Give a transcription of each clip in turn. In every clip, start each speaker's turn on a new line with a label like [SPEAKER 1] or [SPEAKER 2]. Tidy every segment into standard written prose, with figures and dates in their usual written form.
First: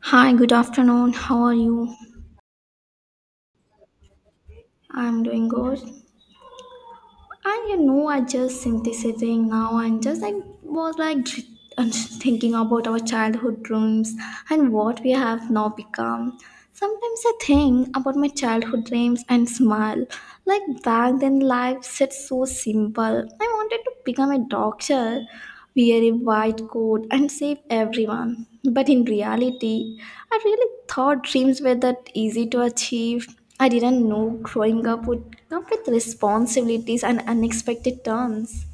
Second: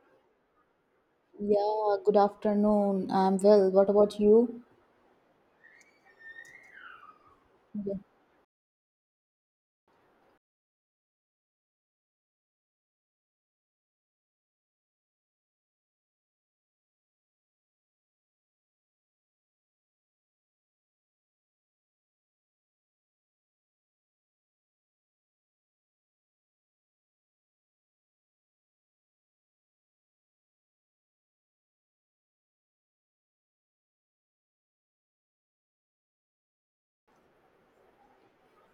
[SPEAKER 1] Hi, good afternoon. How are
[SPEAKER 2] Yeah,
[SPEAKER 1] you?
[SPEAKER 2] good afternoon. I'm well. What about you?
[SPEAKER 1] I'm doing good. And you
[SPEAKER 2] Yeah.
[SPEAKER 1] know, I just synthesizing now and just like was like and thinking about our childhood dreams and what we have now become. Sometimes I think about my childhood dreams and smile. Like back then, life seemed so simple. I wanted to become a doctor, wear a white coat and save everyone. But in reality, I really thought dreams were that easy to achieve. I didn't know growing up would come with responsibilities and unexpected turns.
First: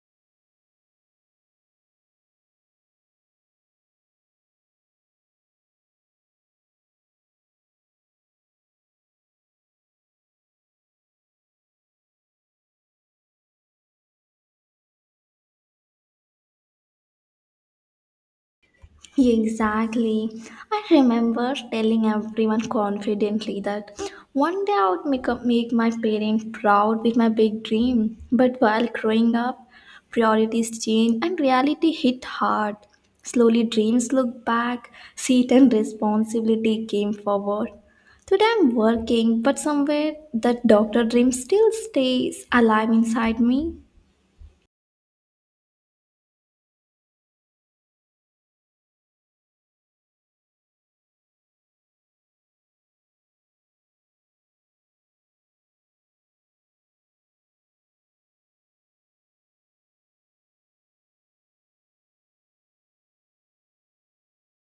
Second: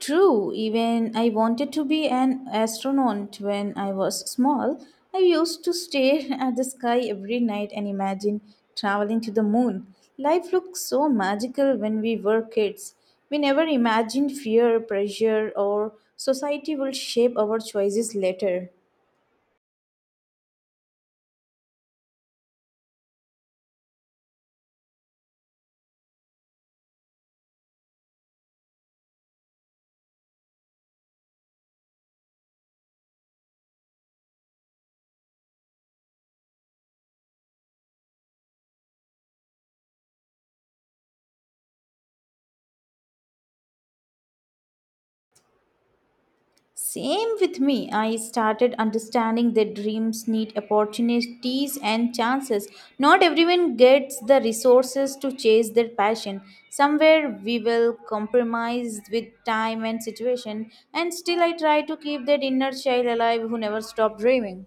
[SPEAKER 2] True, even I wanted to be an astronaut when I was small. I used to stare at the sky every night and imagine traveling to the moon. Life looked so magical when we were kids. We never imagined fear, pressure, or society will shape our choices later.
[SPEAKER 1] Exactly. I remember telling everyone confidently that one day I would make my parents proud with my big dream. But while growing up, priorities change and reality hit hard. Slowly, dreams look back, seat and responsibility came forward. Today, I'm working, but somewhere that doctor dream still stays alive inside me.
[SPEAKER 2] Same with me. I started understanding that dreams need opportunities and chances. Not everyone gets the resources to chase their passion. Somewhere we will compromise with time and situation, and still I try to keep that inner child alive who never stopped dreaming.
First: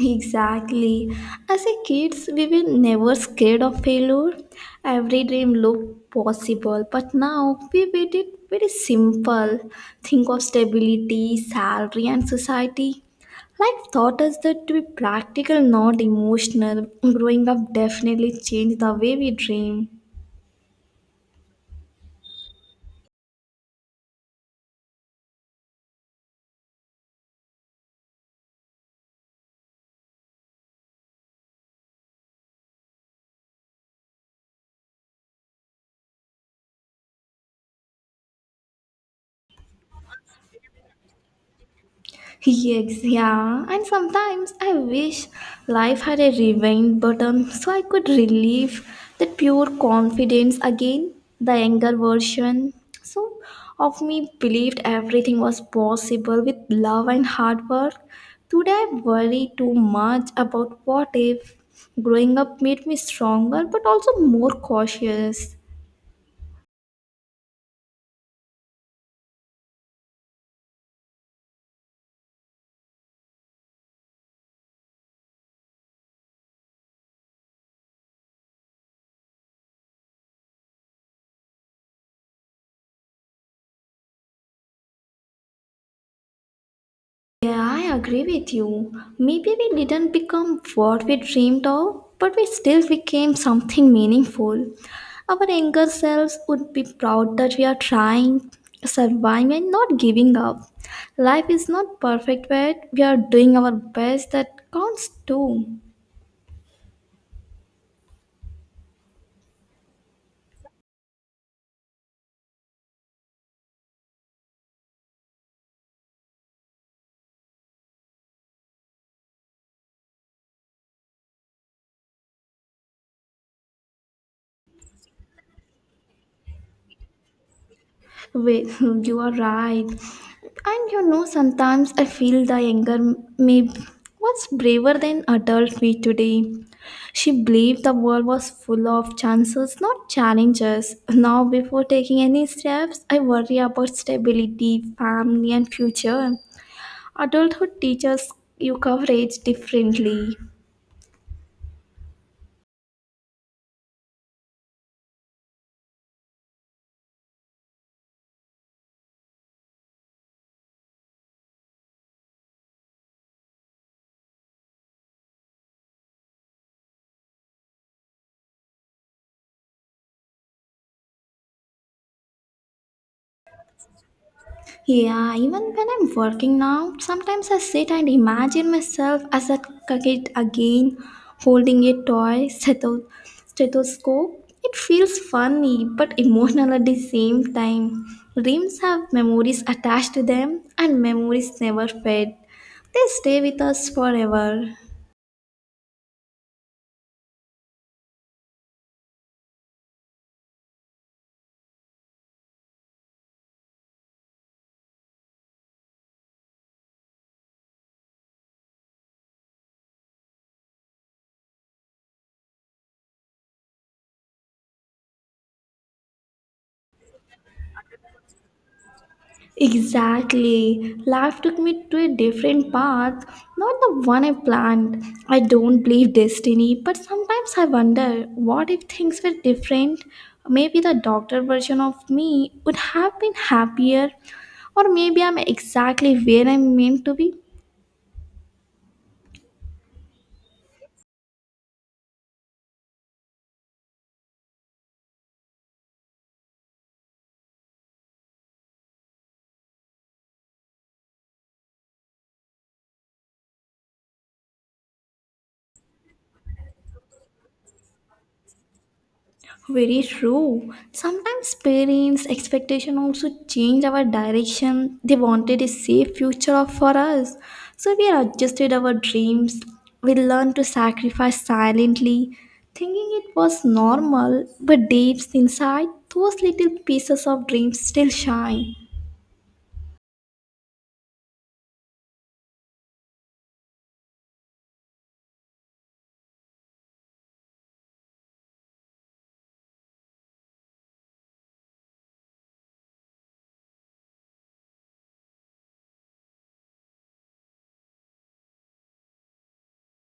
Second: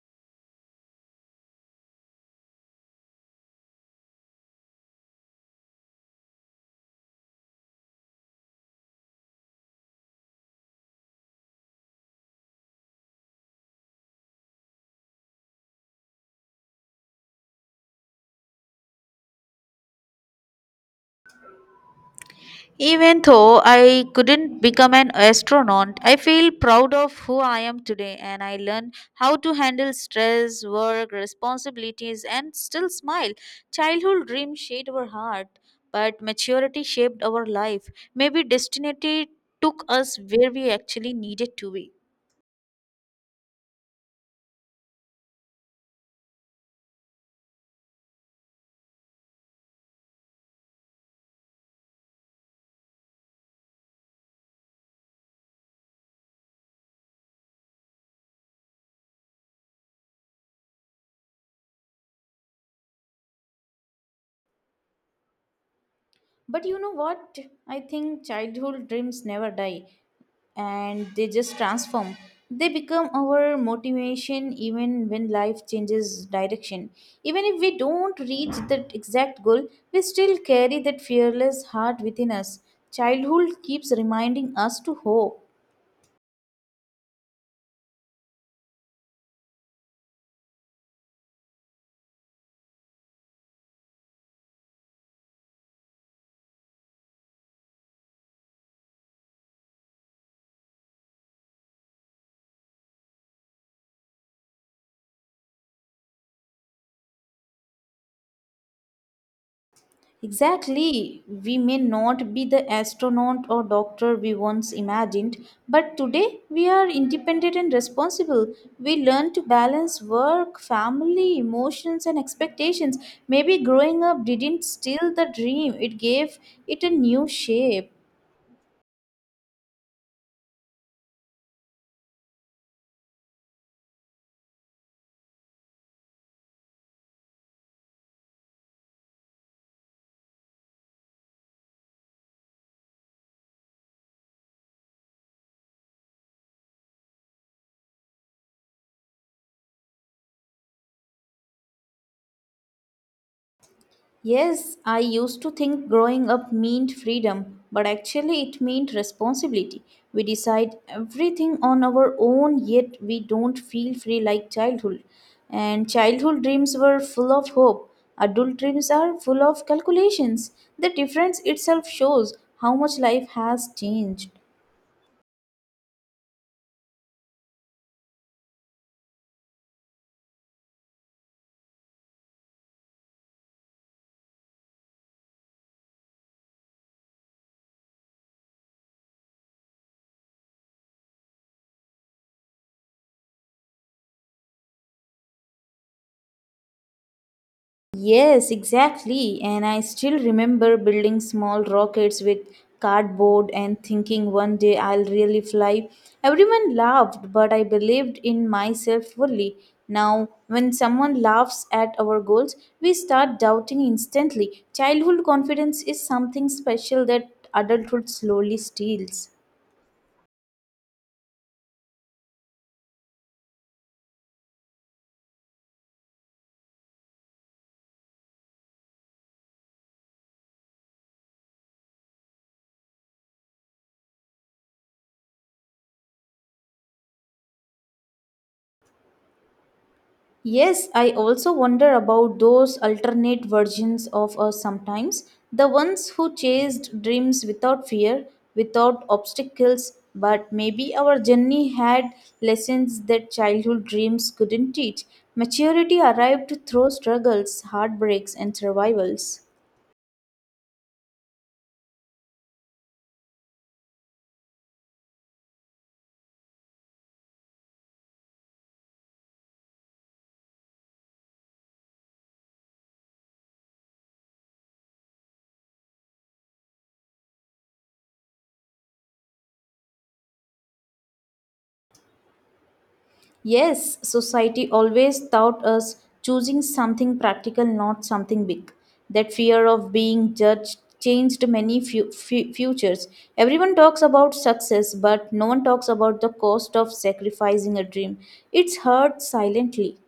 [SPEAKER 1] Exactly. As a kids, we were never scared of failure. Every dream looked possible, but now we made it very simple. Think of stability, salary, and society. Life taught us that to be practical, not emotional. Growing up definitely changed the way we dream.
[SPEAKER 2] Even though I couldn't become an astronaut, I feel proud of who I am today and I learned how to handle stress, work, responsibilities, and still smile. Childhood dreams shaped our heart, but maturity shaped our life. Maybe destiny took us where we actually needed to be.
[SPEAKER 1] Yes, yeah. And sometimes I wish life had a rewind button so I could relive that pure confidence again. The younger version so of me believed everything was possible with love and hard work. Today I worry too much about what if. Growing up made me stronger but also more cautious.
[SPEAKER 2] But you know what? I think childhood dreams never die and they just transform. They become our motivation even when life changes direction. Even if we don't reach that exact goal, we still carry that fearless heart within us. Childhood keeps reminding us to hope.
[SPEAKER 1] Yeah, I agree with you. Maybe we didn't become what we dreamed of, but we still became something meaningful. Our younger selves would be proud that we are trying, surviving, and not giving up. Life is not perfect, but we are doing our best that counts too.
[SPEAKER 2] Exactly. We may not be the astronaut or doctor we once imagined, but today we are independent and responsible. We learn to balance work, family, emotions, and expectations. Maybe growing up didn't steal the dream, it gave it a new shape.
[SPEAKER 1] Wait, you are right. And you know, sometimes I feel the younger me was braver than adult me today. She believed the world was full of chances, not challenges. Now, before taking any steps, I worry about stability, family, and future. Adulthood teaches you coverage differently.
[SPEAKER 2] Yes, I used to think growing up meant freedom, but actually it meant responsibility. We decide everything on our own, yet we don't feel free like childhood. And childhood dreams were full of hope. Adult dreams are full of calculations. The difference itself shows how much life has changed.
[SPEAKER 1] Yeah, even when I'm working now, sometimes I sit and imagine myself as a kid again, holding a toy stethoscope. It feels funny but emotional at the same time. Dreams have memories attached to them, and memories never fade. They stay with us forever.
[SPEAKER 2] Yes, exactly. And I still remember building small rockets with cardboard and thinking one day I'll really fly. Everyone laughed, but I believed in myself fully. Now, when someone laughs at our goals, we start doubting instantly. Childhood confidence is something special that adulthood slowly steals.
[SPEAKER 1] Exactly. Life took me to a different path, not the one I planned. I don't believe destiny, but sometimes I wonder what if things were different? Maybe the doctor version of me would have been happier, or maybe I'm exactly where I'm meant to be.
[SPEAKER 2] Yes, I also wonder about those alternate versions of us sometimes. The ones who chased dreams without fear, without obstacles, but maybe our journey had lessons that childhood dreams couldn't teach. Maturity arrived through struggles, heartbreaks, and survivals.
[SPEAKER 1] Very true. Sometimes parents' expectation also change our direction. They wanted a safe future for us. So we adjusted our dreams. We learned to sacrifice silently, thinking it was normal, but deep inside, those little pieces of dreams still shine.
[SPEAKER 2] Yes, society always taught us choosing something practical, not something big. That fear of being judged changed many futures. Everyone talks about success, but no one talks about the cost of sacrificing a dream. It's hurt silently.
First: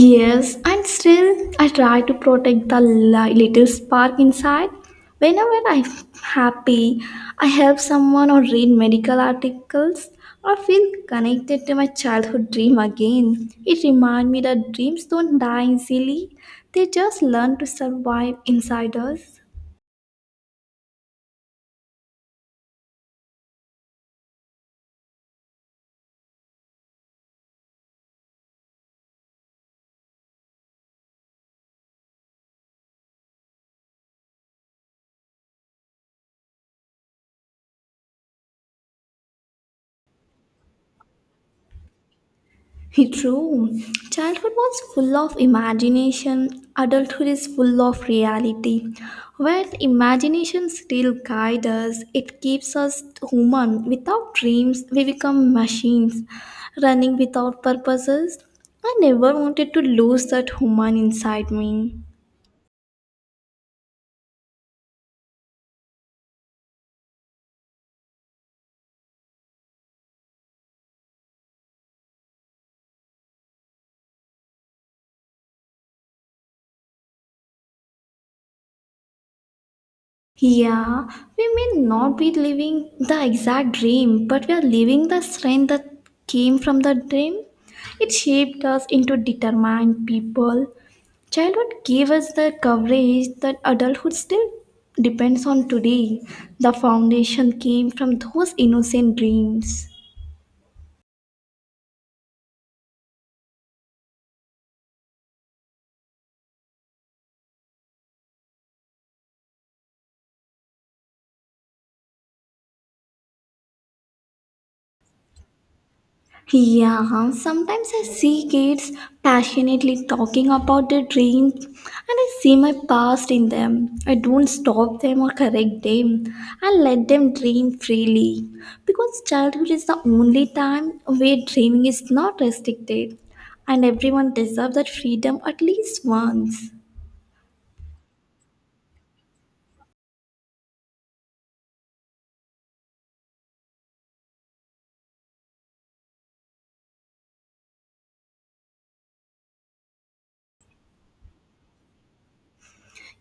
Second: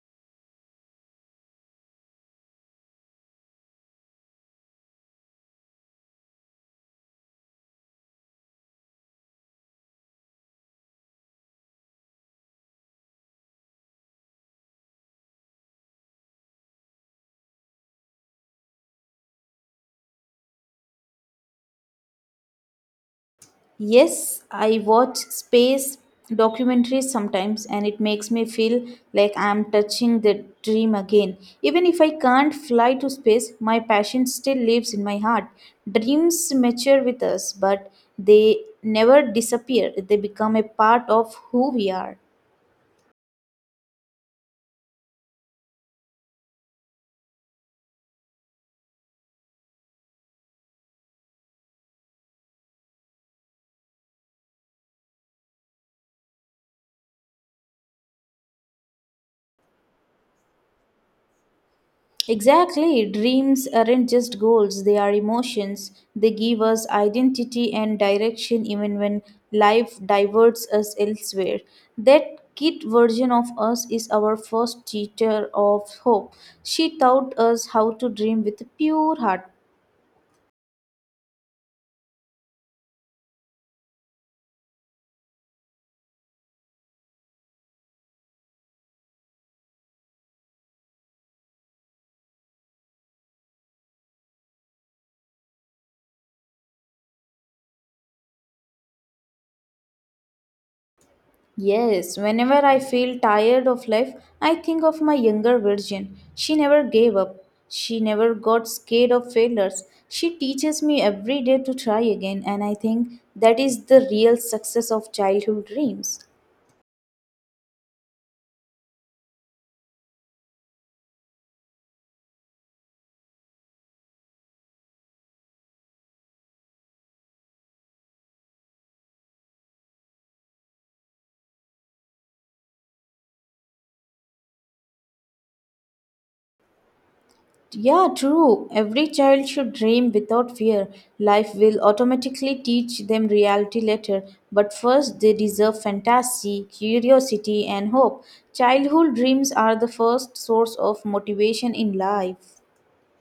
[SPEAKER 1] Yes, and still I try to protect the little spark inside. Whenever I'm happy, I help someone or read medical articles or feel connected to my childhood dream again. It reminds me that dreams don't die easily, they just learn to survive inside us.
[SPEAKER 2] Yes, I watch space documentaries sometimes and it makes me feel like I'm touching the dream again. Even if I can't fly to space, my passion still lives in my heart. Dreams mature with us, but they never disappear. They become a part of who we are.
[SPEAKER 1] True. Childhood was full of imagination, adulthood is full of reality. Where imagination still guides us, it keeps us human. Without dreams, we become machines running without purposes. I never wanted to lose that human inside me.
[SPEAKER 2] Exactly. Dreams aren't just goals, they are emotions. They give us identity and direction even when life diverts us elsewhere. That kid version of us is our first teacher of hope. She taught us how to dream with a pure heart.
[SPEAKER 1] Yeah, we may not be living the exact dream, but we are living the strength that came from the dream. It shaped us into determined people. Childhood gave us the coverage that adulthood still depends on today. The foundation came from those innocent dreams.
[SPEAKER 2] Yes, whenever I feel tired of life, I think of my younger virgin. She never gave up. She never got scared of failures. She teaches me every day to try again, and I think that is the real success of childhood dreams.
[SPEAKER 1] Yeah, sometimes I see kids passionately talking about their dreams and I see my past in them. I don't stop them or correct them. I let them dream freely because childhood is the only time where dreaming is not restricted and everyone deserves that freedom at least once.
[SPEAKER 2] Yeah, true. Every child should dream without fear. Life will automatically teach them reality later, but first they deserve fantasy, curiosity, and hope. Childhood dreams are the first source of motivation in life.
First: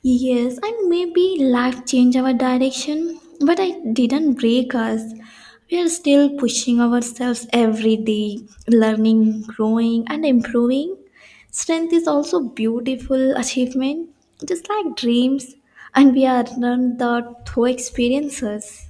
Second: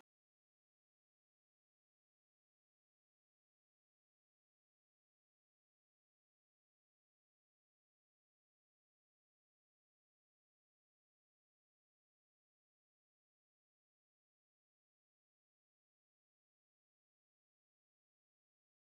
[SPEAKER 1] Yes, and maybe life changed our direction, but I didn't break us. We are still pushing ourselves every day, learning, growing, and improving. Strength is also beautiful achievement, just like dreams, and we are learned that through experiences.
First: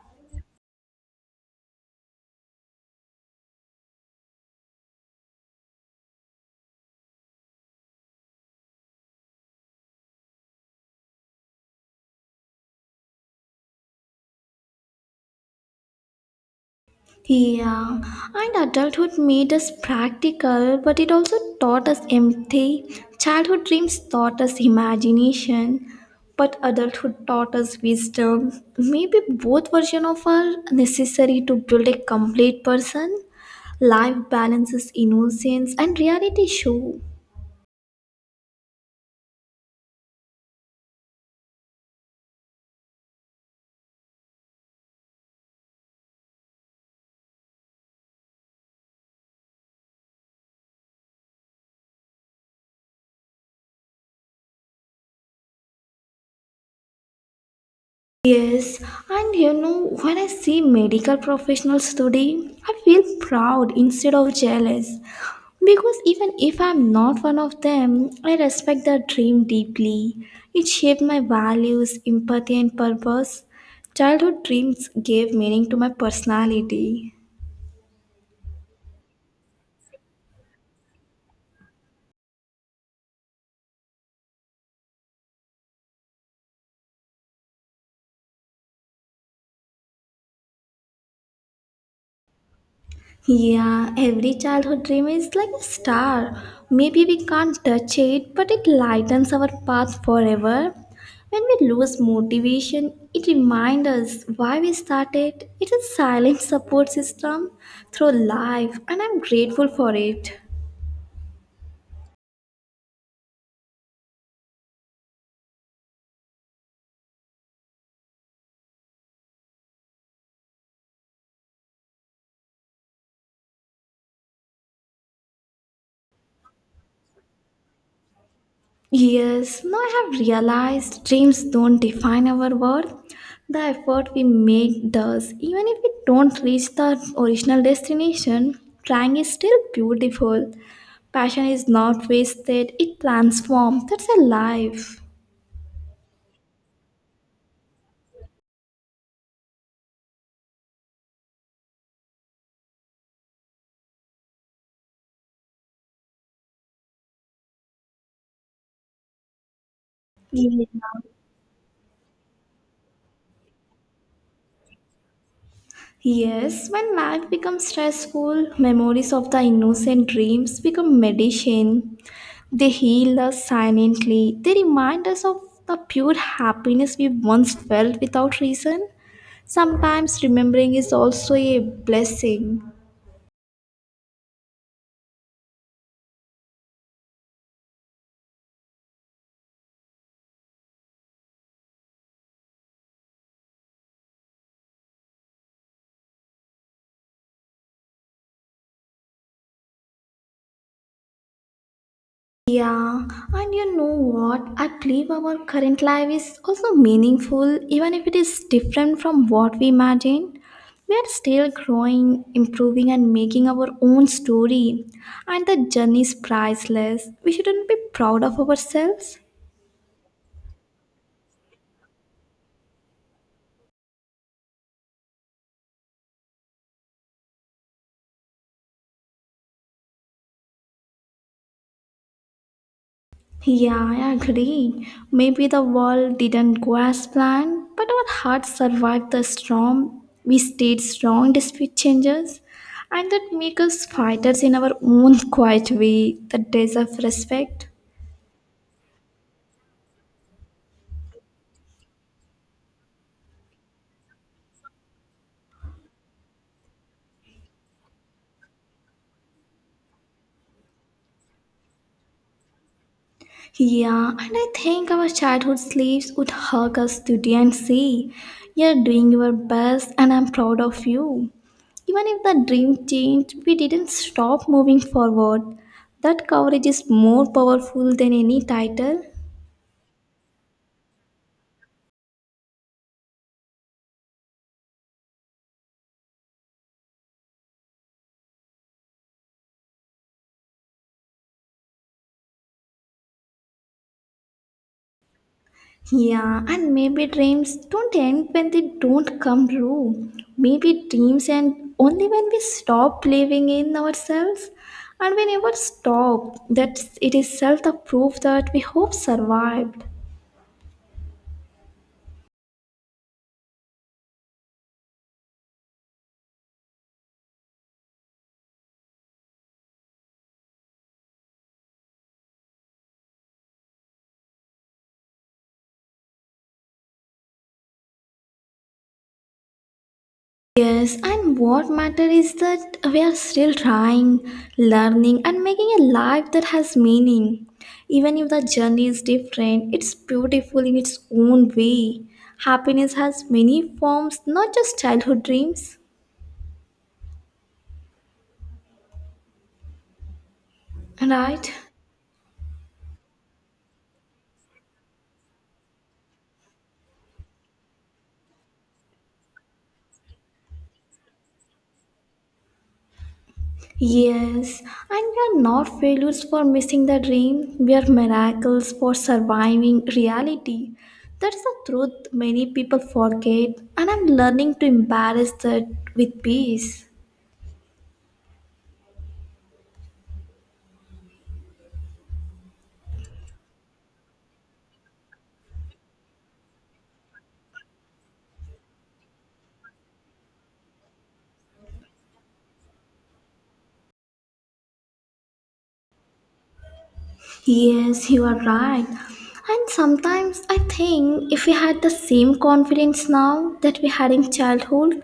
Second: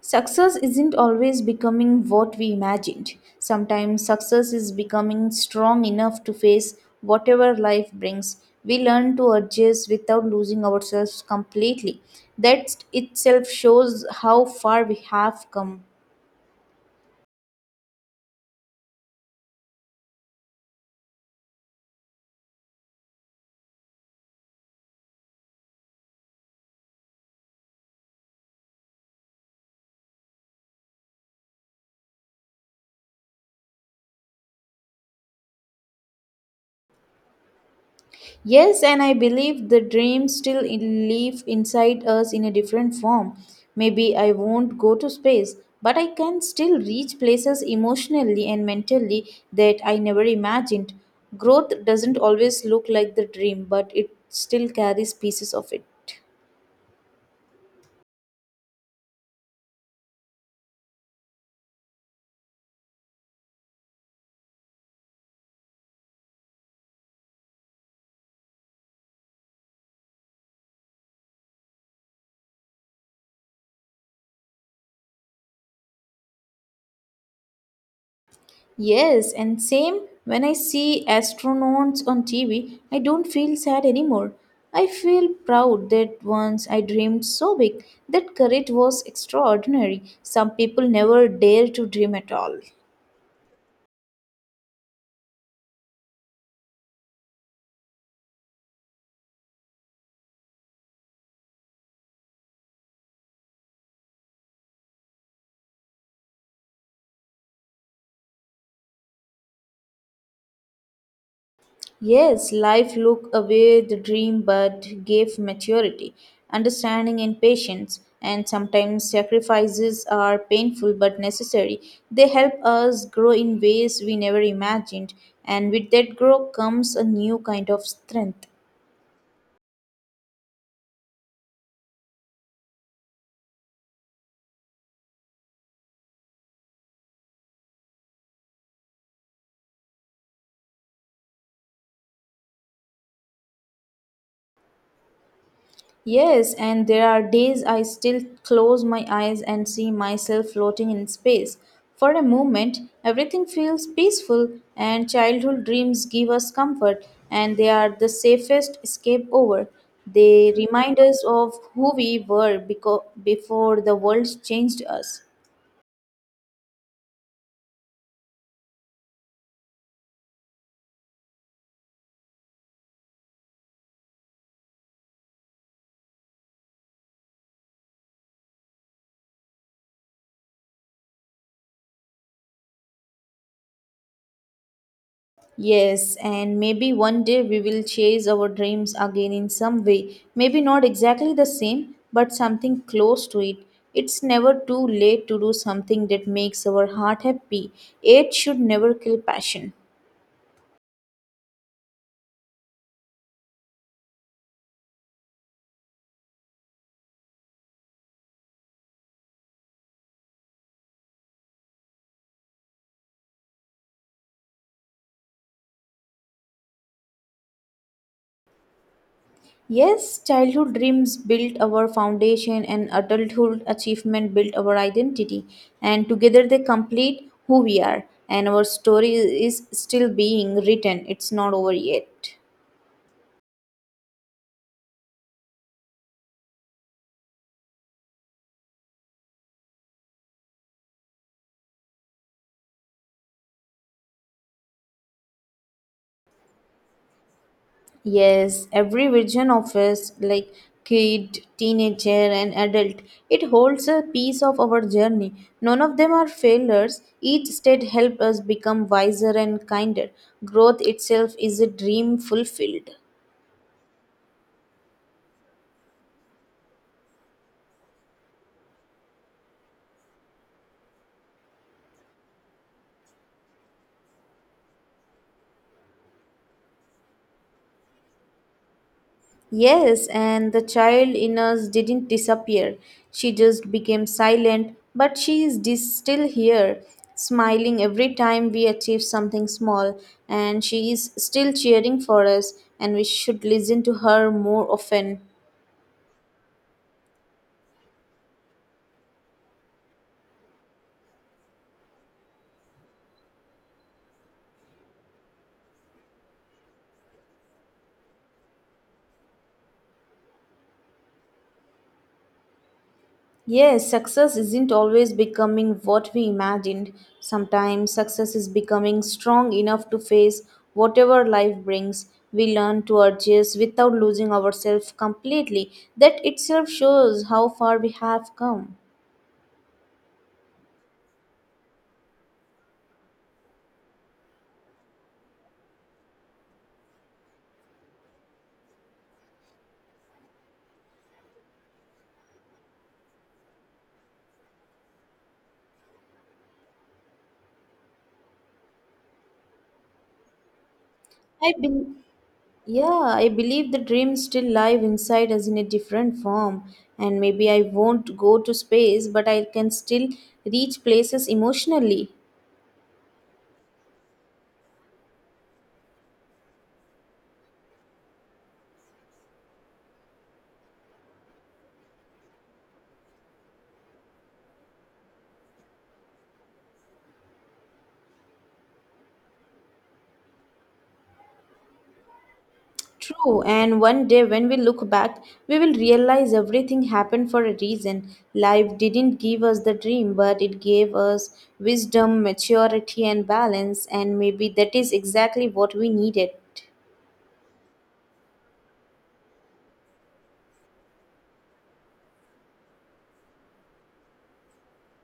[SPEAKER 2] Success isn't always becoming what we imagined. Sometimes success is becoming strong enough to face whatever life brings. We learn to adjust without losing ourselves completely. That itself shows how far we have come.
[SPEAKER 1] Yeah, and adulthood made us practical, but it also taught us empathy. Childhood dreams taught us imagination, but adulthood taught us wisdom. Maybe both versions of are necessary to build a complete person. Life balances innocence and reality show.
[SPEAKER 2] Yes, and I believe the dreams still live inside us in a different form. Maybe I won't go to space, but I can still reach places emotionally and mentally that I never imagined. Growth doesn't always look like the dream, but it still carries pieces of it.
[SPEAKER 1] Yes, and you know, when I see medical professionals today, I feel proud instead of jealous. Because even if I'm not one of them, I respect their dream deeply. It shaped my values, empathy, and purpose. Childhood dreams gave meaning to my personality.
[SPEAKER 2] Yes, and same when I see astronauts on TV, I don't feel sad anymore. I feel proud that once I dreamed so big. That courage was extraordinary. Some people never dare to dream at all.
[SPEAKER 1] Yeah, every childhood dream is like a star. Maybe we can't touch it, but it lightens our path forever. When we lose motivation, it reminds us why we started. It's a silent support system through life, and I'm grateful for it.
[SPEAKER 2] Yes, life looked away the dream but gave maturity, understanding, and patience. And sometimes sacrifices are painful but necessary. They help us grow in ways we never imagined, and with that growth comes a new kind of strength.
[SPEAKER 1] Yes, now I have realized dreams don't define our worth. The effort we make does. Even if we don't reach the original destination, trying is still beautiful. Passion is not wasted, it transforms. That's a life.
[SPEAKER 2] Yes, and there are days I still close my eyes and see myself floating in space. For a moment, everything feels peaceful, and childhood dreams give us comfort, and they are the safest escape over. They
[SPEAKER 1] Yeah.
[SPEAKER 2] remind us of who we were before the world changed us.
[SPEAKER 1] Yes, when life becomes stressful, memories of the innocent dreams become medicine. They heal us silently. They remind us of the pure happiness we once felt without reason. Sometimes remembering is also a blessing.
[SPEAKER 2] Yes, and maybe one day we will chase our dreams again in some way. Maybe not exactly the same, but something close to it. It's never too late to do something that makes our heart happy. Age should never kill passion.
[SPEAKER 1] Yeah, and you know what? I believe our current life is also meaningful, even if it is different from what we imagined. We are still growing, improving, and making our own story, and the journey is priceless. We shouldn't be proud of ourselves.
[SPEAKER 2] Yes, childhood dreams built our foundation and adulthood achievement built our identity, and together they complete who we are. And our story is still being written, it's not over yet.
[SPEAKER 1] Yeah, I agree. Maybe the world didn't go as planned, but our hearts survived the storm. We stayed strong despite changes, and that makes us fighters in our own quiet way that deserve respect.
[SPEAKER 2] Yes, every version of us, like kid, teenager, and adult, it holds a piece of our journey. None of them are failures. Each state helps us become wiser and kinder. Growth itself is a dream fulfilled.
[SPEAKER 1] Yeah, and I think our childhood slaves would hug us today and say, "You're doing your best and I'm proud of you." Even if the dream changed, we didn't stop moving forward. That courage is more powerful than any title.
[SPEAKER 2] Yes, and the child in us didn't disappear. She just became silent, but she is still here, smiling every time we achieve something small, and she is still cheering for us, and we should listen to her more often.
[SPEAKER 1] Yeah, and maybe dreams don't end when they don't come true. Maybe dreams end only when we stop believing in ourselves. And we never stop. That it is self the proof that we hope survived.
[SPEAKER 2] Yes, success isn't always becoming what we imagined. Sometimes success is becoming strong enough to face whatever life brings. We learn to adjust without losing ourselves completely. That itself shows how far we have come.
[SPEAKER 1] Yes, and what matter is that we are still trying, learning, and making a life that has meaning. Even if the journey is different, it's beautiful in its own way. Happiness has many forms, not just childhood dreams, right?
[SPEAKER 2] I believe. Yeah, I believe the dreams still live inside us in a different form. And maybe I won't go to space, but I can still reach places emotionally.
[SPEAKER 1] Yes, and we are not failures for missing the dream. We are miracles for surviving reality. That's the truth many people forget, and I'm learning to embrace that with peace.
[SPEAKER 2] True, and one day when we look back, we will realize everything happened for a reason. Life didn't give us the dream, but it gave us wisdom, maturity, and balance, and maybe that is exactly what we needed.
[SPEAKER 1] Yes, you are right. And sometimes I think if we had the same confidence now that we had in childhood,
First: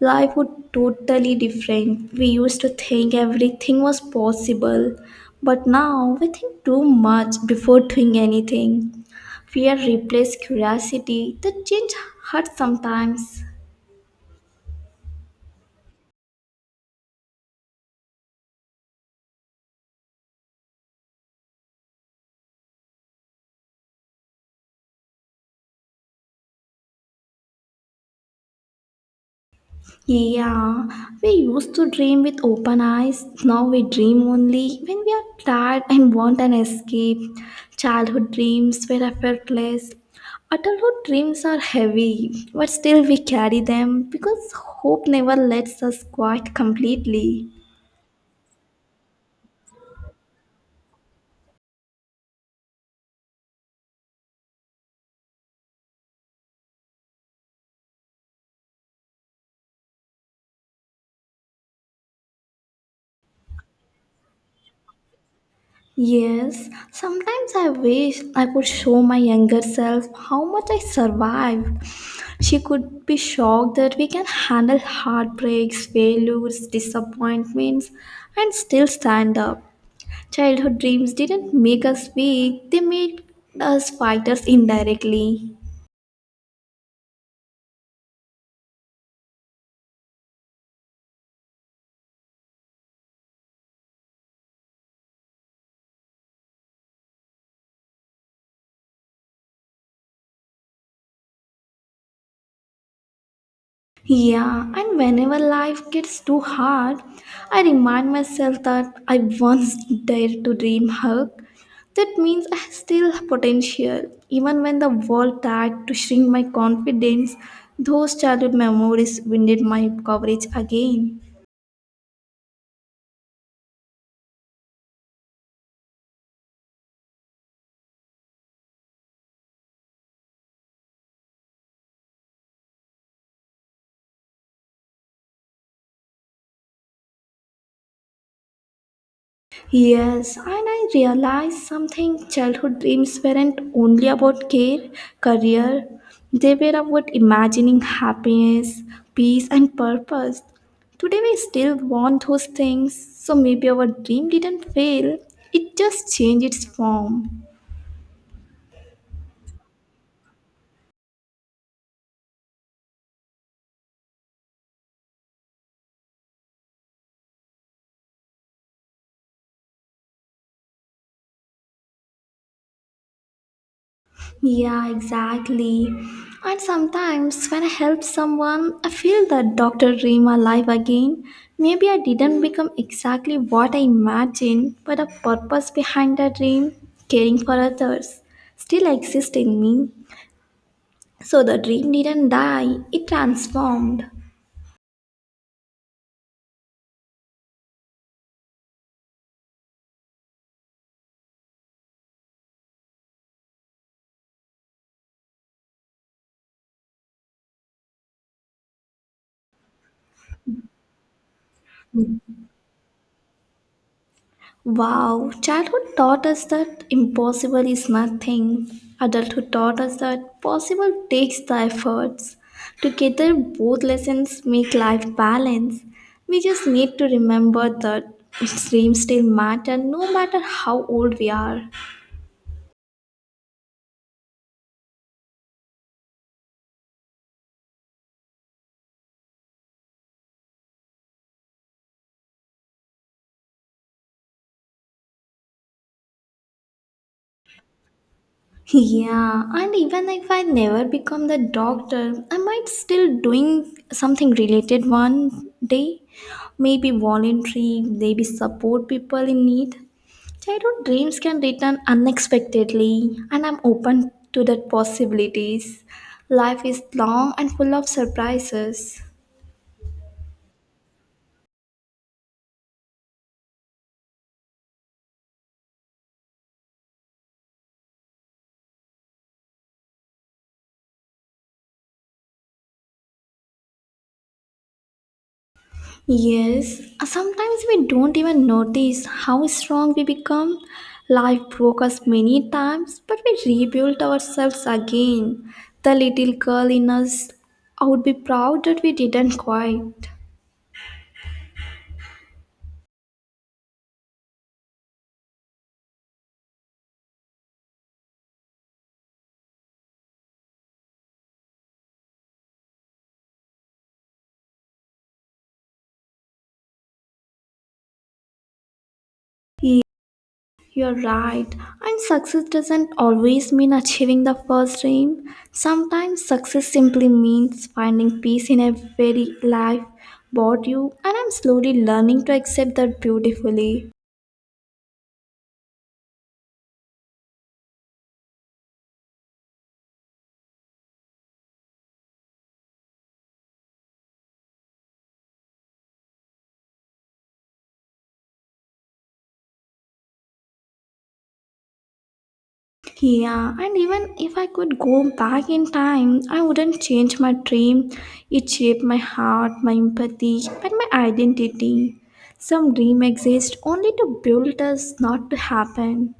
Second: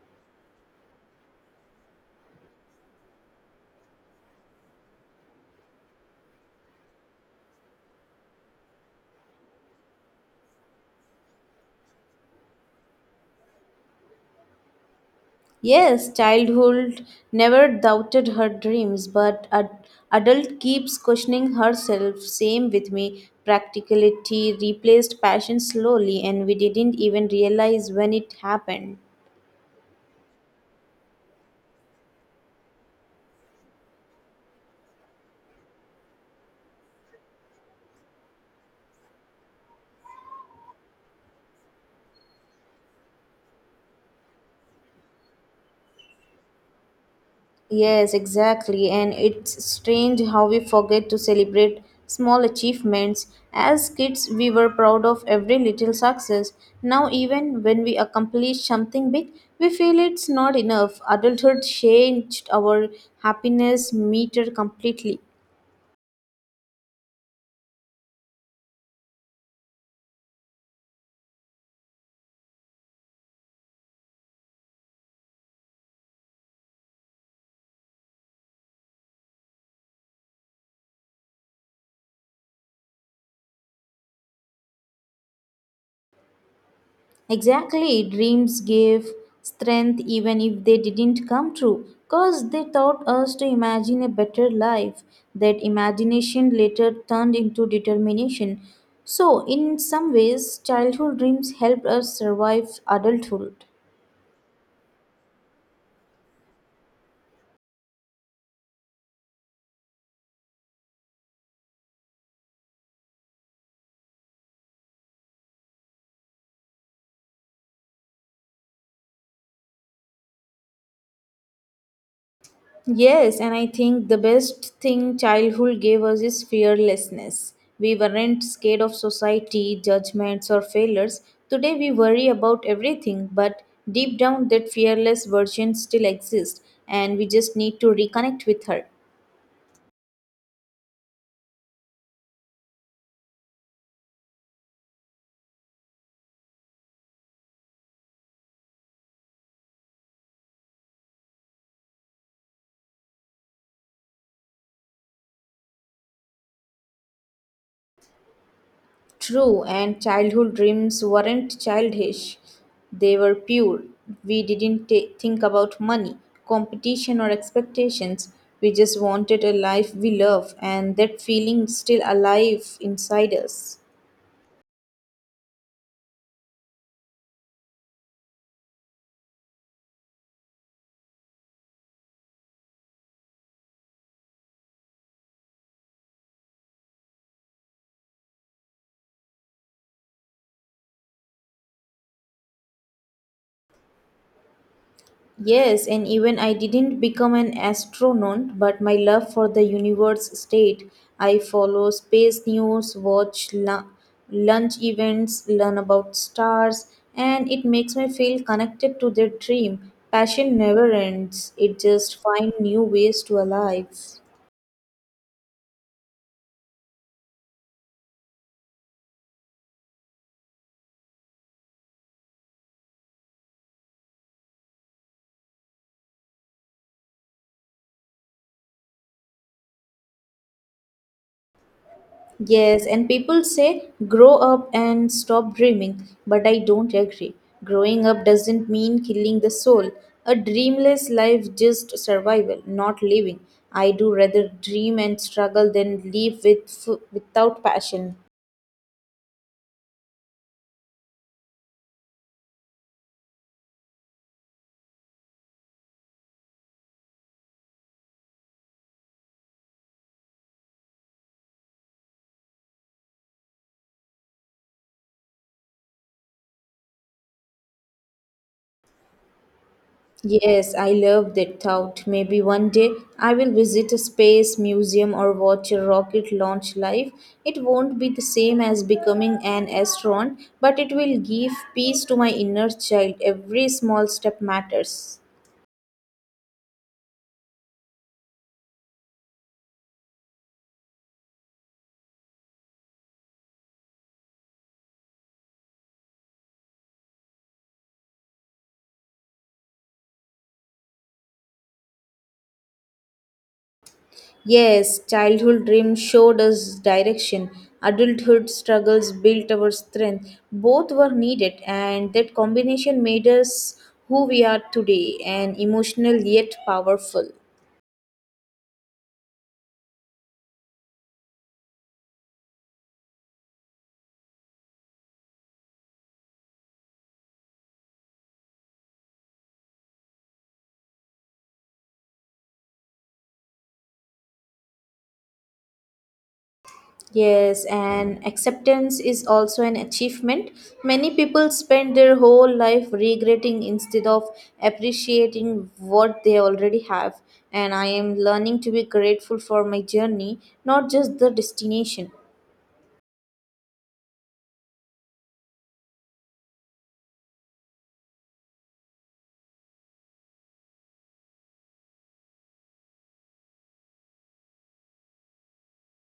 [SPEAKER 1] life would totally different. We used to think everything was possible, but now we think too much before doing anything. Fear replaced curiosity. The change hurts sometimes.
[SPEAKER 2] Yes, childhood never doubted her dreams, but adult keeps questioning herself. Same with me. Practicality replaced passion slowly, and we didn't even realize when it happened.
[SPEAKER 1] Yeah, we used to dream with open eyes. Now we dream only when we are tired and want an escape. Childhood dreams were effortless. Adulthood dreams are heavy, but still we carry them because hope never lets us quiet completely.
[SPEAKER 2] Yes, exactly. And it's strange how we forget to celebrate small achievements. As kids, we were proud of every little success. Now, even when we accomplish something big, we feel it's not enough. Adulthood changed our happiness meter completely.
[SPEAKER 1] Yes, sometimes I wish I could show my younger self how much I survived. She could be shocked that we can handle heartbreaks, failures, disappointments, and still stand up. Childhood dreams didn't make us weak, they made us fighters indirectly.
[SPEAKER 2] Exactly, dreams gave strength even if they didn't come true, because they taught us to imagine a better life. That imagination later turned into determination. So, in some ways, childhood dreams helped us survive adulthood.
[SPEAKER 1] Yeah, and whenever life gets too hard, I remind myself that I once dared to dream hug. That means I still have potential. Even when the world tried to shrink my confidence, those childhood memories winded my coverage again.
[SPEAKER 2] Yes, and I think the best thing childhood gave us is fearlessness. We weren't scared of society, judgments, or failures. Today we worry about everything, but deep down, that fearless version still exists, and we just need to reconnect with her.
[SPEAKER 1] Yes, and I realized something childhood dreams weren't only about care, career, they were about imagining happiness, peace, and purpose. Today, we still want those things, so maybe our dream didn't fail, it just changed its form.
[SPEAKER 2] True, and childhood dreams weren't childish, they were pure. We didn't ta think about money, competition, or expectations. We just wanted a life we love, and that feeling is still alive inside us.
[SPEAKER 1] Yeah, exactly. And sometimes when I help someone, I feel that Dr. dream alive again. Maybe I didn't become exactly what I imagined, but the purpose behind the dream, caring for others, still exists in me. So the dream didn't die, it transformed.
[SPEAKER 2] Yes, and even I didn't become an astronaut, but my love for the universe stayed. I follow space news, watch lunch events, learn about stars, and it makes me feel connected to their dream. Passion never ends, it just finds new ways to alive.
[SPEAKER 1] Wow, childhood taught us that impossible is nothing. Adulthood taught us that possible takes the efforts. Together, both lessons make life balance. We just need to remember that dreams still matter no matter how old we are.
[SPEAKER 2] Yes, and people say grow up and stop dreaming, but I don't agree. Growing up doesn't mean killing the soul. A dreamless life just survival, not living. I do rather dream and struggle than live with without passion.
[SPEAKER 1] Yeah, and even if I never become the doctor, I might still doing something related one day. Maybe voluntary, maybe support people in need. Childhood dreams can return unexpectedly, and I'm open to that possibilities. Life is long and full of surprises.
[SPEAKER 2] Yes, I love that thought. Maybe one day I will visit a space museum or watch a rocket launch live. It won't be the same as becoming an astronaut, but it will give peace to my inner child. Every small step matters.
[SPEAKER 1] Yes, sometimes we don't even notice how strong we become. Life broke us many times, but we rebuilt ourselves again. The little girl in us I would be proud that we didn't quit.
[SPEAKER 2] Yes, childhood dreams showed us direction. Adulthood struggles built our strength. Both were needed, and that combination made us who we are today and emotional yet powerful.
[SPEAKER 1] You're right. And success doesn't always mean achieving the first dream. Sometimes success simply means finding peace in a very life about you. And I'm slowly learning to accept that beautifully.
[SPEAKER 2] Yes, and acceptance is also an achievement. Many people spend their whole life regretting instead of appreciating what they already have. And I am learning to be grateful for my journey, not just the destination.
[SPEAKER 1] Yeah, and even if I could go back in time, I wouldn't change my dream. It shaped my heart, my empathy, and my identity. Some dream exist only to build us, not to happen.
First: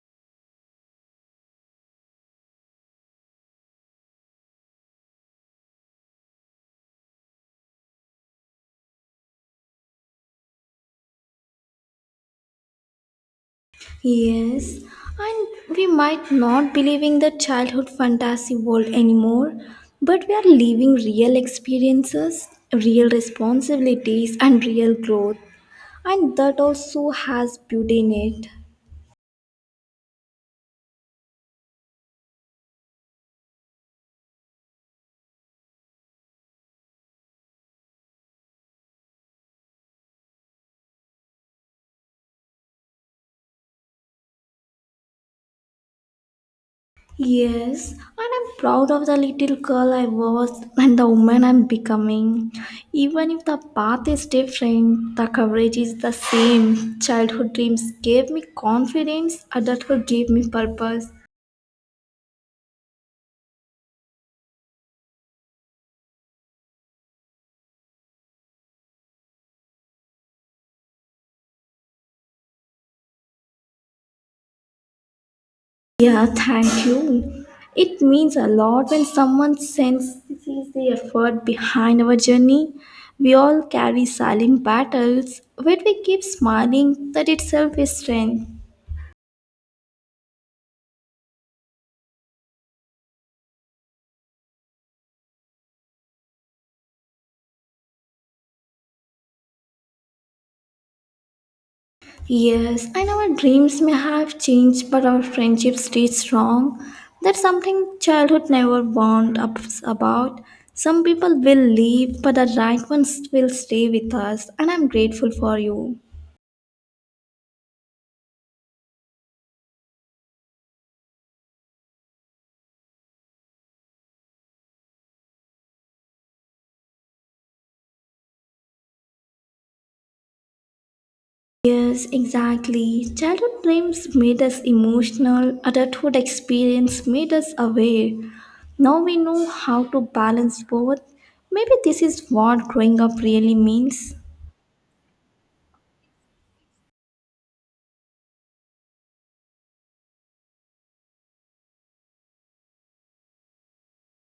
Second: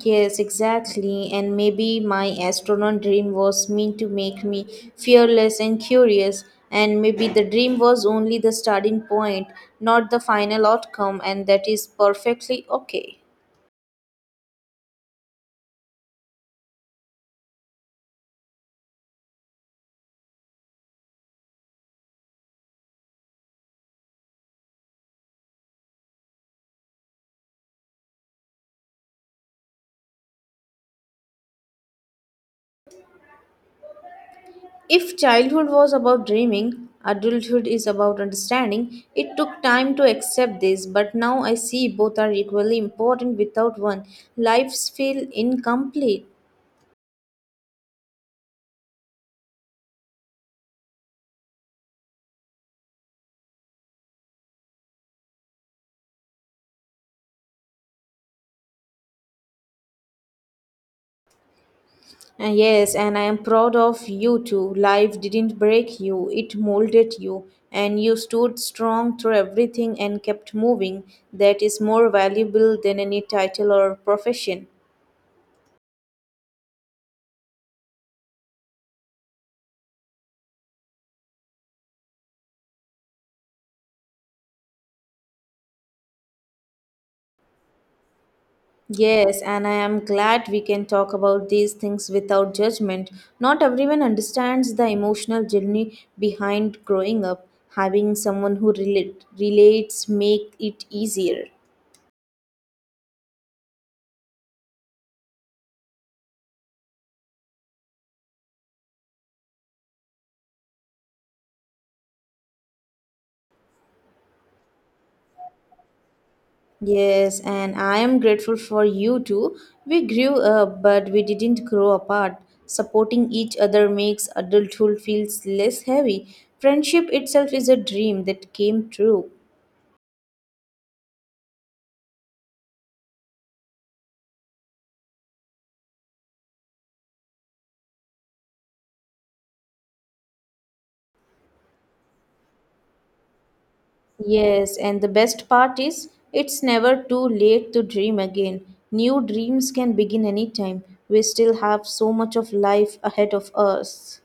[SPEAKER 2] Yes, exactly. And maybe my astronaut dream was meant to make me fearless and curious. And maybe the dream was only the starting point, not the final outcome, and that is perfectly okay.
[SPEAKER 1] Yes, and we might not believe in the childhood fantasy world anymore, but we are living real experiences, real responsibilities, and real growth, and that also has beauty in it.
[SPEAKER 2] If childhood was about dreaming, adulthood is about understanding. It took time to accept this, but now I see both are equally important without one. Lives feel incomplete.
[SPEAKER 1] Yes, and I'm proud of the little girl I was and the woman I'm becoming. Even if the path is different, the coverage is the same. Childhood dreams gave me confidence, adulthood gave me purpose.
[SPEAKER 2] Yes, and I am proud of you too. Life didn't break you, it molded you, and you stood strong through everything and kept moving. That is more valuable than any title or profession.
[SPEAKER 1] Yeah, thank you. It means a lot when someone senses the effort behind our journey. We all carry silent battles. When we keep smiling, that itself is strength.
[SPEAKER 2] Yes, and I am glad we can talk about these things without judgment. Not everyone understands the emotional journey behind growing up. Having someone who relates make it easier.
[SPEAKER 1] Yes, and our dreams may have changed, but our friendship stays strong. That's something childhood never warned us about. Some people will leave, but the right ones will stay with us, and I'm grateful for you.
[SPEAKER 2] Yes, and I am grateful for you too. We grew up, but we didn't grow apart. Supporting each other makes adulthood feels less heavy. Friendship itself is a dream that came true.
[SPEAKER 1] Yes, exactly. Childhood dreams made us emotional, adulthood experience made us aware. Now we know how to balance both. Maybe this is what growing up really means.
[SPEAKER 2] Yes, and the best part is it's never too late to dream again. New dreams can begin anytime. We still have so much of life ahead of us.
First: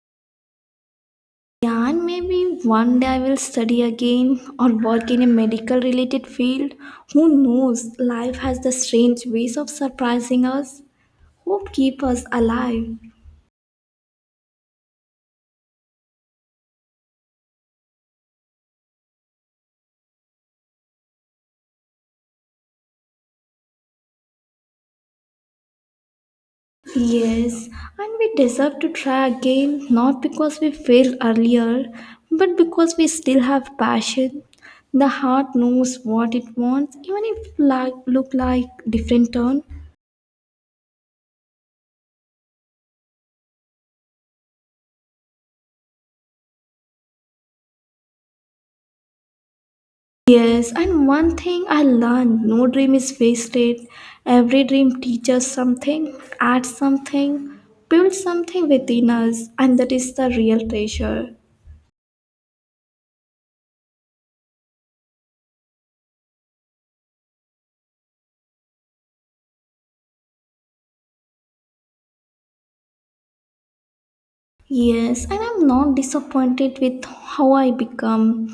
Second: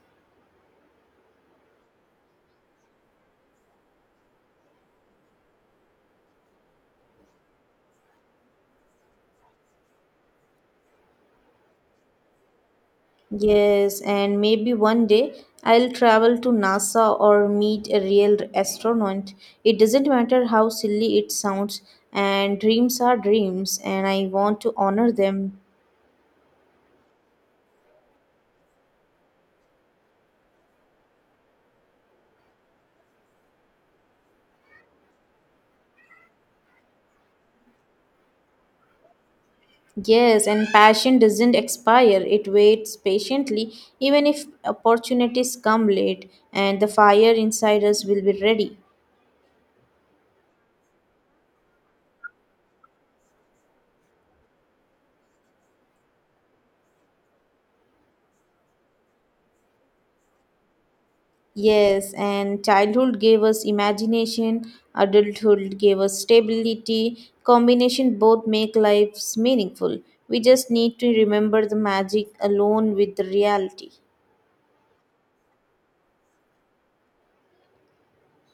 [SPEAKER 1] Yeah, and maybe one day I will study again or work in a medical related field. Who knows? Life has the strange ways of surprising us. Who keep us alive?
[SPEAKER 2] Yes, and maybe one day I'll travel to NASA or meet a real astronaut. It doesn't matter how silly it sounds, and dreams are dreams, and I want to honor them.
[SPEAKER 1] Yes, and we deserve to try again not because we failed earlier, but because we still have passion. The heart knows what it wants, even if like look like different turn.
[SPEAKER 2] Yes, and passion doesn't expire. It waits patiently, even if opportunities come late, and the fire inside us will be ready.
[SPEAKER 1] Yes, and one thing I learned: no dream is wasted. Every dream teaches something, adds something, builds something within us, and that is the real treasure.
[SPEAKER 2] Yes, and childhood gave us imagination, adulthood gave us stability. Combination both make lives meaningful. We just need to remember the magic alone with the reality.
[SPEAKER 1] Yes, and I'm not disappointed with how I become.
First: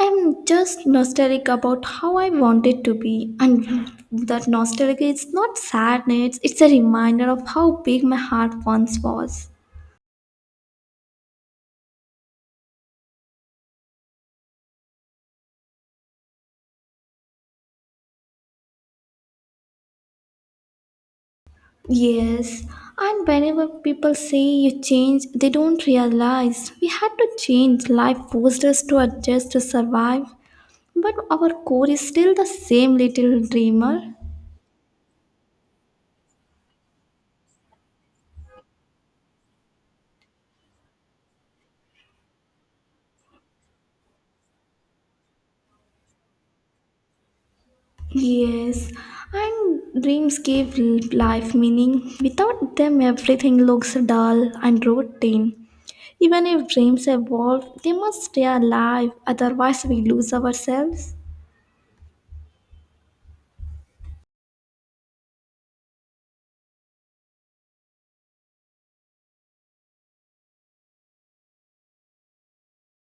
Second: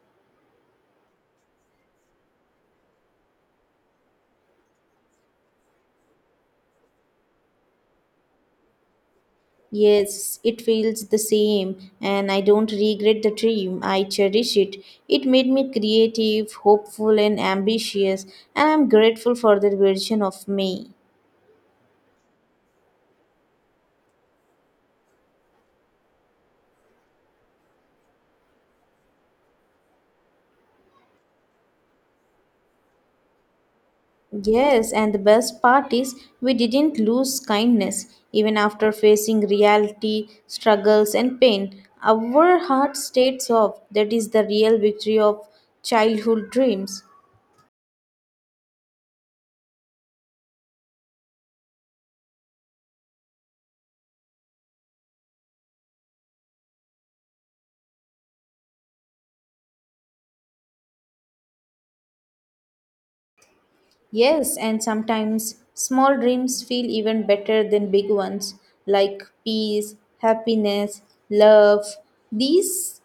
[SPEAKER 1] I'm just nostalgic about how I wanted to be, and that nostalgia is not sadness, it's a reminder of how big my heart once was.
[SPEAKER 2] Yes, it feels the same, and I don't regret the dream. I cherish it. It made me creative, hopeful, and ambitious, and I'm grateful for that version of me.
[SPEAKER 1] Yes, and whenever people say you change, they don't realize we had to change. Life forced us to adjust to survive, but our core is still the same little dreamer.
[SPEAKER 2] Yes, and the best part is we didn't lose kindness. Even after facing reality, struggles, and pain, our heart stayed soft. That is the real victory of childhood dreams.
[SPEAKER 1] Yes, and dreams give life meaning. Without them, everything looks dull and routine. Even if dreams evolve, they must stay alive, otherwise, we lose ourselves.
[SPEAKER 2] Yes, and sometimes small dreams feel even better than big ones, like peace, happiness, love. These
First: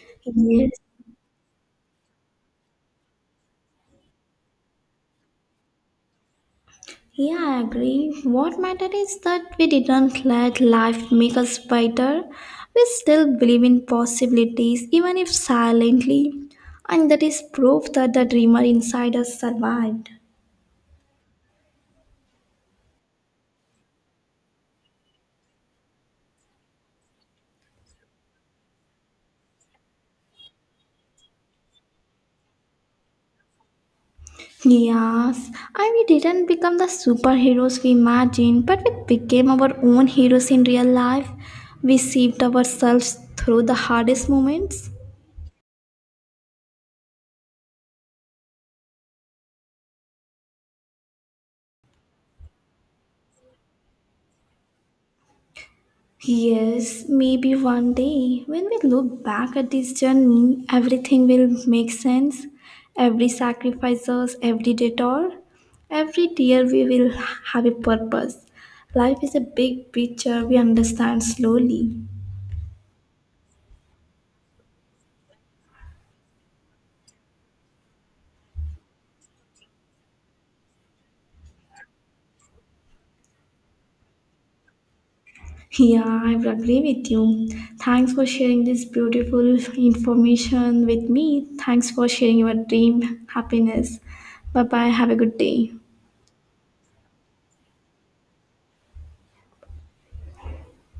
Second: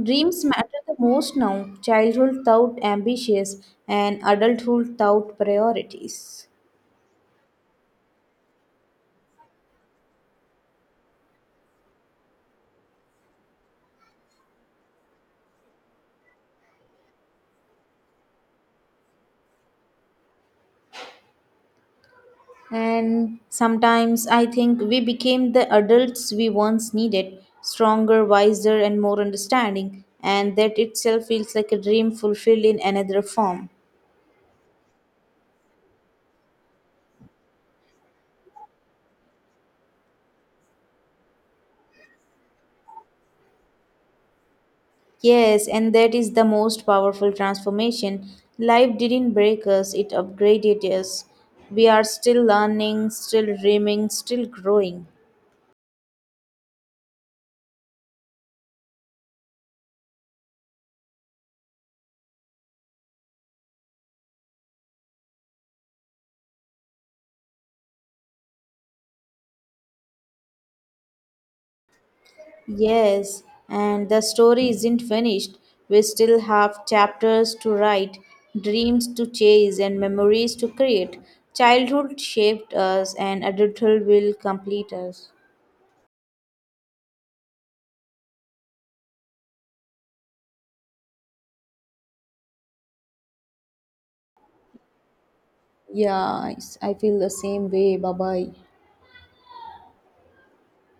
[SPEAKER 2] dreams matter
[SPEAKER 1] Yes.
[SPEAKER 2] the most now. Childhood thought ambitious and adulthood thought priorities.
[SPEAKER 1] Yeah, I agree. What mattered is that we didn't let life make us bitter. We still believe in possibilities, even if silently. And that is proof that the dreamer inside us survived.
[SPEAKER 2] And sometimes I think we became the adults we once needed, stronger, wiser, and more understanding, and that itself feels like a dream fulfilled in another form.
[SPEAKER 1] Yes, and we didn't become the superheroes we imagined, but we became our own heroes in real life. We saved ourselves through the hardest moments.
[SPEAKER 2] Yes, and that is the most powerful transformation. Life didn't break us, it upgraded us. We are still learning, still dreaming, still growing.
[SPEAKER 1] Yes, maybe one day when we look back at this journey, everything will make sense. Every sacrifices, every detour, every tear we will have a purpose. Life is a big picture we understand slowly.
[SPEAKER 2] Yes, and the story isn't finished. We still have chapters to write, dreams to chase, and memories to create. Childhood shaped us, and adulthood will complete us.
[SPEAKER 1] Yeah, I would agree with you. Thanks for sharing this beautiful information with me. Thanks for sharing your dream happiness. Bye bye. Have a good day.
[SPEAKER 2] Yeah, I feel the same way. Bye bye.